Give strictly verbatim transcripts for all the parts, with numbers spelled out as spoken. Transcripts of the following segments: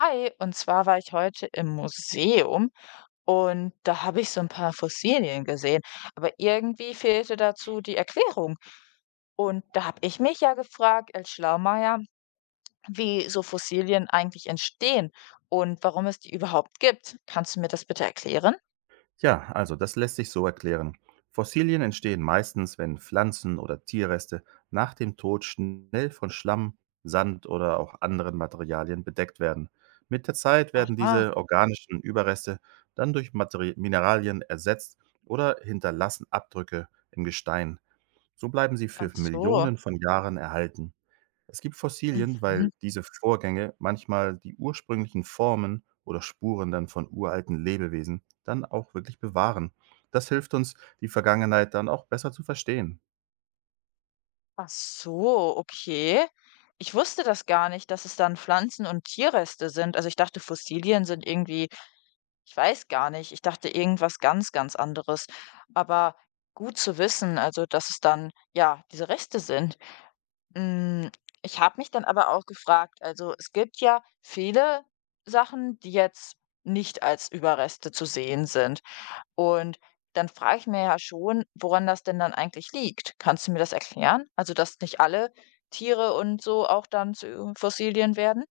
Hi, und zwar war ich heute im Museum und da habe ich so ein paar Fossilien gesehen, aber irgendwie fehlte dazu die Erklärung. Und da habe ich mich ja gefragt, als Schlaumeier, wie so Fossilien eigentlich entstehen und warum es die überhaupt gibt. Kannst du mir das bitte erklären? Ja, also das lässt sich so erklären. Fossilien entstehen meistens, wenn Pflanzen oder Tierreste nach dem Tod schnell von Schlamm, Sand oder auch anderen Materialien bedeckt werden. Mit der Zeit werden Aha, diese organischen Überreste dann durch Materi Mineralien ersetzt oder hinterlassen Abdrücke im Gestein. So bleiben sie für ach so. Millionen von Jahren erhalten. Es gibt Fossilien, Mhm. weil diese Vorgänge manchmal die ursprünglichen Formen oder Spuren dann von uralten Lebewesen dann auch wirklich bewahren. Das hilft uns, die Vergangenheit dann auch besser zu verstehen. Ach so, okay. Ich wusste das gar nicht, dass es dann Pflanzen und Tierreste sind. Also ich dachte, Fossilien sind irgendwie. Ich weiß gar nicht. Ich dachte irgendwas ganz, ganz anderes. Aber gut zu wissen, also dass es dann, ja, diese Reste sind. Hm, Ich habe mich dann aber auch gefragt, also es gibt ja viele Sachen, die jetzt nicht als Überreste zu sehen sind. Und dann frage ich mir ja schon, woran das denn dann eigentlich liegt. Kannst du mir das erklären? Also, dass nicht alle Tiere und so auch dann zu Fossilien werden?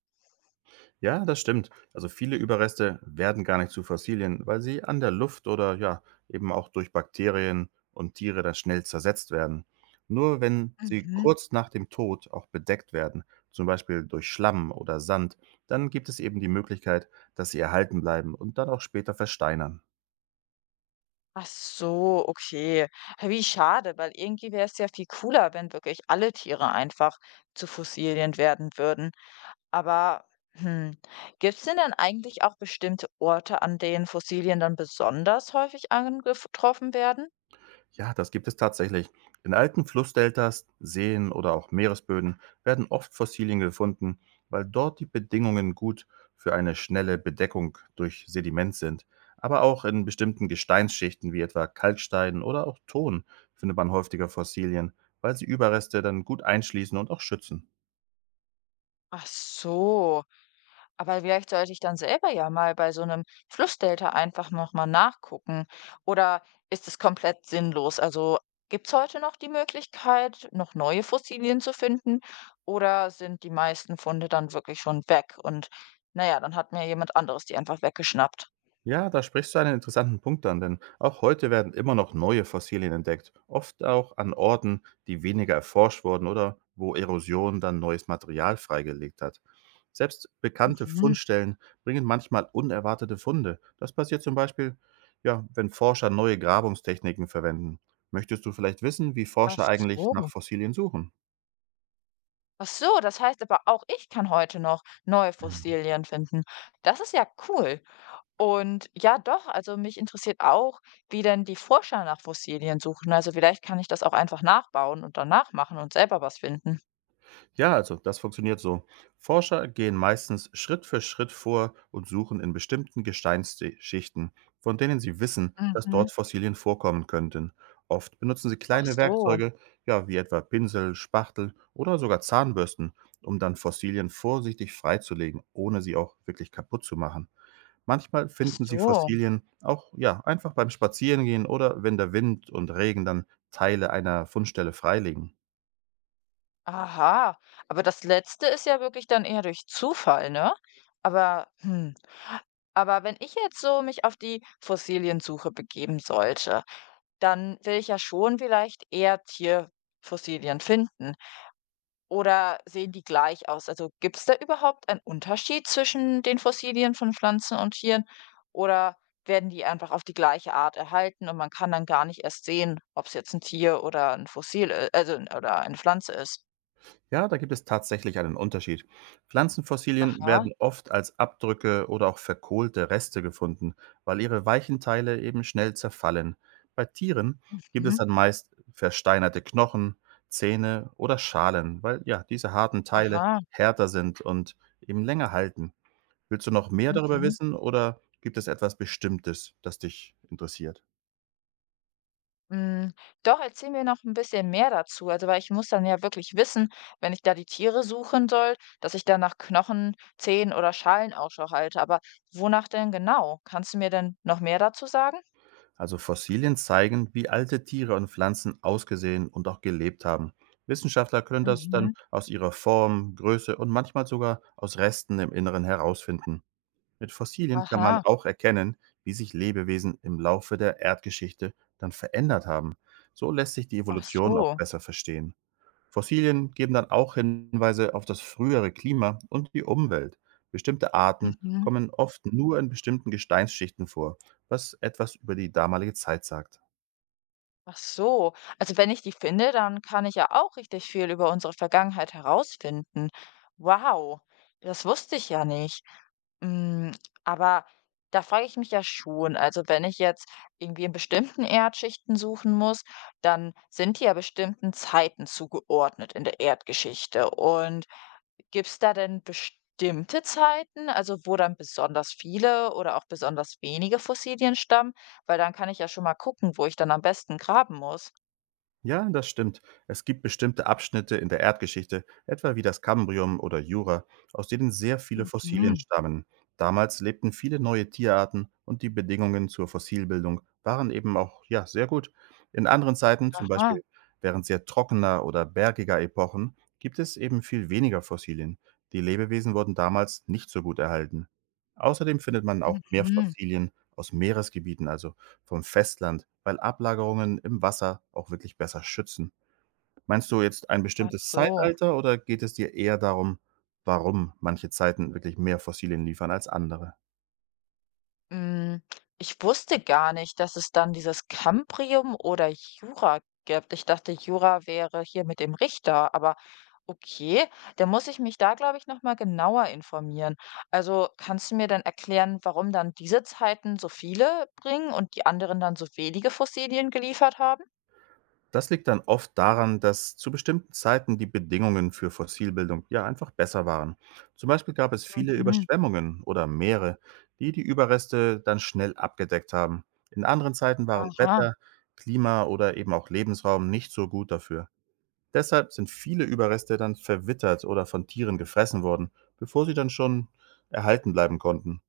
Ja, das stimmt. Also viele Überreste werden gar nicht zu Fossilien, weil sie an der Luft oder ja, eben auch durch Bakterien und Tiere dann schnell zersetzt werden. Nur wenn sie Mhm. kurz nach dem Tod auch bedeckt werden, zum Beispiel durch Schlamm oder Sand, dann gibt es eben die Möglichkeit, dass sie erhalten bleiben und dann auch später versteinern. Ach so, okay. Hä, wie schade, weil irgendwie wäre es ja viel cooler, wenn wirklich alle Tiere einfach zu Fossilien werden würden. Aber hm, gibt es denn dann eigentlich auch bestimmte Orte, an denen Fossilien dann besonders häufig angetroffen werden? Ja, das gibt es tatsächlich. In alten Flussdeltas, Seen oder auch Meeresböden werden oft Fossilien gefunden, weil dort die Bedingungen gut für eine schnelle Bedeckung durch Sediment sind. Aber auch in bestimmten Gesteinsschichten wie etwa Kalkstein oder auch Ton findet man häufiger Fossilien, weil sie Überreste dann gut einschließen und auch schützen. Ach so. Aber vielleicht sollte ich dann selber ja mal bei so einem Flussdelta einfach noch mal nachgucken. Oder ist es komplett sinnlos? Also, gibt es heute noch die Möglichkeit, noch neue Fossilien zu finden oder sind die meisten Funde dann wirklich schon weg und, na ja, dann hat mir jemand anderes die einfach weggeschnappt? Ja, da sprichst du einen interessanten Punkt an, denn auch heute werden immer noch neue Fossilien entdeckt, oft auch an Orten, die weniger erforscht wurden oder wo Erosion dann neues Material freigelegt hat. Selbst bekannte Mhm. Fundstellen bringen manchmal unerwartete Funde. Das passiert zum Beispiel, ja, wenn Forscher neue Grabungstechniken verwenden. Möchtest du vielleicht wissen, wie Ach Forscher eigentlich so. nach Fossilien suchen? Ach so, das heißt aber, auch ich kann heute noch neue Fossilien finden. Das ist ja cool. Und ja, doch, also mich interessiert auch, wie denn die Forscher nach Fossilien suchen. Also vielleicht kann ich das auch einfach nachbauen und dann nachmachen und selber was finden. Ja, also das funktioniert so. Forscher gehen meistens Schritt für Schritt vor und suchen in bestimmten Gesteinsschichten, von denen sie wissen, dass Mhm. dort Fossilien vorkommen könnten. Oft benutzen sie Ach kleine so, Werkzeuge, ja, wie etwa Pinsel, Spachtel oder sogar Zahnbürsten, um dann Fossilien vorsichtig freizulegen, ohne sie auch wirklich kaputt zu machen. Manchmal ach finden sie so. Fossilien auch ja, einfach beim Spazierengehen oder wenn der Wind und Regen dann Teile einer Fundstelle freilegen. Aha. Aber das Letzte ist ja wirklich dann eher durch Zufall, ne? Aber, hm. Aber wenn ich jetzt so mich auf die Fossiliensuche begeben sollte, dann will ich ja schon vielleicht eher Tierfossilien finden. Oder sehen die gleich aus? Also gibt es da überhaupt einen Unterschied zwischen den Fossilien von Pflanzen und Tieren? Oder werden die einfach auf die gleiche Art erhalten und man kann dann gar nicht erst sehen, ob es jetzt ein Tier oder ein Fossil i also 'n oder eine Pflanze ist? Ja, da gibt es tatsächlich einen Unterschied. Pflanzenfossilien Aha, werden oft als Abdrücke oder auch verkohlte Reste gefunden, weil ihre weichen Teile eben schnell zerfallen. Bei Tieren gibt es mhm, dann meist versteinerte Knochen, Zähne oder Schalen, weil ja, diese harten Teile aha, härter sind und eben länger halten. Willst du noch mehr darüber mhm. wissen oder gibt es etwas Bestimmtes, das dich interessiert? Hm, Doch, erzähl mir noch ein bisschen mehr dazu. Also, weil ich muss dann ja wirklich wissen, wenn ich da die Tiere suchen soll, dass ich dann nach Knochen, Zehen oder Schalen Ausschau halte. Aber wonach denn genau? Kannst du mir denn noch mehr dazu sagen? Also Fossilien zeigen, wie alte Tiere und Pflanzen ausgesehen und auch gelebt haben. Wissenschaftler können das dann Mhm. aus ihrer Form, Größe und manchmal sogar aus Resten im Inneren herausfinden. Mit Fossilien kann man Aha. auch erkennen, wie sich Lebewesen im Laufe der Erdgeschichte dann verändert haben. So lässt sich die Ach Evolution auch so. besser verstehen. Fossilien geben dann auch Hinweise auf das frühere Klima und die Umwelt. Bestimmte Arten Mhm. kommen oft nur in bestimmten Gesteinsschichten vor, was etwas über die damalige Zeit sagt. Ach so. Also wenn ich die finde, dann kann ich ja auch richtig viel über unsere Vergangenheit herausfinden. Wow, das wusste ich ja nicht. Mm, aber da frage ich mich ja schon, also wenn ich jetzt irgendwie in bestimmten Erdschichten suchen muss, dann sind die ja bestimmten Zeiten zugeordnet in der Erdgeschichte. Und gibt's da denn bestimmte Zeiten, also wo dann besonders viele oder auch besonders wenige Fossilien stammen? Weil dann kann ich ja schon mal gucken, wo ich dann am besten graben muss. Ja, das stimmt. Es gibt bestimmte Abschnitte in der Erdgeschichte, etwa wie das Kambrium oder Jura, aus denen sehr viele Fossilien Mhm. stammen. Damals lebten viele neue Tierarten und die Bedingungen zur Fossilbildung waren eben auch ja, sehr gut. In anderen Zeiten, zum Aha, Beispiel während sehr trockener oder bergiger Epochen, gibt es eben viel weniger Fossilien. Die Lebewesen wurden damals nicht so gut erhalten. Außerdem findet man auch mehr mhm. Fossilien aus Meeresgebieten, also vom Festland, weil Ablagerungen im Wasser auch wirklich besser schützen. Meinst du jetzt ein Ach bestimmtes so. Zeitalter oder geht es dir eher darum, warum manche Zeiten wirklich mehr Fossilien liefern als andere? Hm, Ich wusste gar nicht, dass es dann dieses Cambrium oder Jura gibt. Ich dachte, Jura wäre hier mit dem Richter, aber okay, dann muss ich mich da, glaube ich, noch mal genauer informieren. Also, kannst du mir dann erklären, warum dann diese Zeiten so viele bringen und die anderen dann so wenige Fossilien geliefert haben? Das liegt dann oft daran, dass zu bestimmten Zeiten die Bedingungen für Fossilbildung ja einfach besser waren. Zum Beispiel gab es viele Mhm. Überschwemmungen oder Meere, die die Überreste dann schnell abgedeckt haben. In anderen Zeiten waren Aha, Wetter, Klima oder eben auch Lebensraum nicht so gut dafür. Deshalb sind viele Überreste dann verwittert oder von Tieren gefressen worden, bevor sie dann schon erhalten bleiben konnten.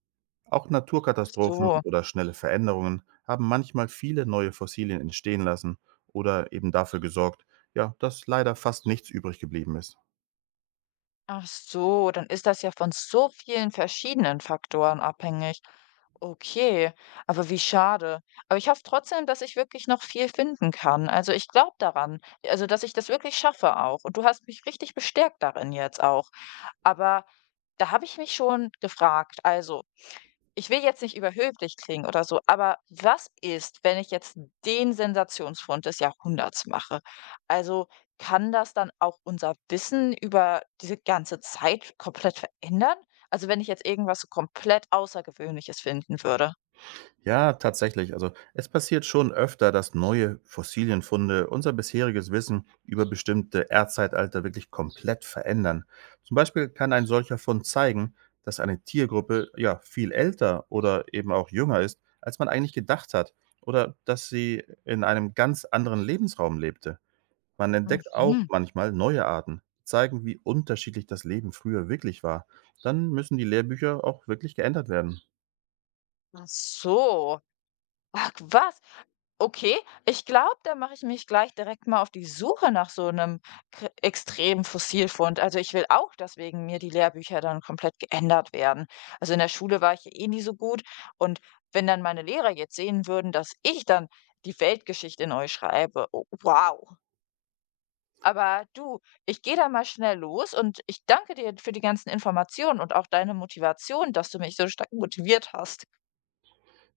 Auch ach Naturkatastrophen so. oder schnelle Veränderungen haben manchmal viele neue Fossilien entstehen lassen oder eben dafür gesorgt, ja, dass leider fast nichts übrig geblieben ist. Ach so, dann ist das ja von so vielen verschiedenen Faktoren abhängig. Okay, aber wie schade. Aber ich hoffe trotzdem, dass ich wirklich noch viel finden kann. Also ich glaube daran, also dass ich das wirklich schaffe auch. Und du hast mich richtig bestärkt darin jetzt auch. Aber da habe ich mich schon gefragt. Also ich will jetzt nicht überhöblich klingen oder so, aber was ist, wenn ich jetzt den Sensationsfund des Jahrhunderts mache? Also kann das dann auch unser Wissen über diese ganze Zeit komplett verändern? Also wenn ich jetzt irgendwas so komplett Außergewöhnliches finden würde. Ja, tatsächlich. Also es passiert schon öfter, dass neue Fossilienfunde unser bisheriges Wissen über bestimmte Erdzeitalter wirklich komplett verändern. Zum Beispiel kann ein solcher Fund zeigen, dass eine Tiergruppe ja viel älter oder eben auch jünger ist, als man eigentlich gedacht hat, oder dass sie in einem ganz anderen Lebensraum lebte. Man entdeckt auch Mhm. manchmal neue Arten, die zeigen, wie unterschiedlich das Leben früher wirklich war. Dann müssen die Lehrbücher auch wirklich geändert werden. Ach so. Ach was? Okay, ich glaube, da mache ich mich gleich direkt mal auf die Suche nach so einem kr extremen Fossilfund. Also, ich will auch, dass wegen mir die Lehrbücher dann komplett geändert werden. Also, in der Schule war ich ja eh nie so gut und wenn dann meine Lehrer jetzt sehen würden, dass ich dann die Weltgeschichte neu schreibe, oh wow. Aber du, ich gehe da mal schnell los und ich danke dir für die ganzen Informationen und auch deine Motivation, dass du mich so stark motiviert hast.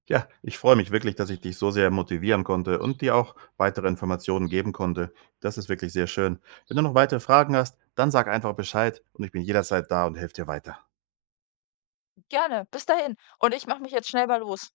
Ja, ich freue mich wirklich, dass ich dich so sehr motivieren konnte und dir auch weitere Informationen geben konnte. Das ist wirklich sehr schön. Wenn du noch weitere Fragen hast, dann sag einfach Bescheid und ich bin jederzeit da und helfe dir weiter. Gerne, bis dahin und ich mache mich jetzt schnell mal los.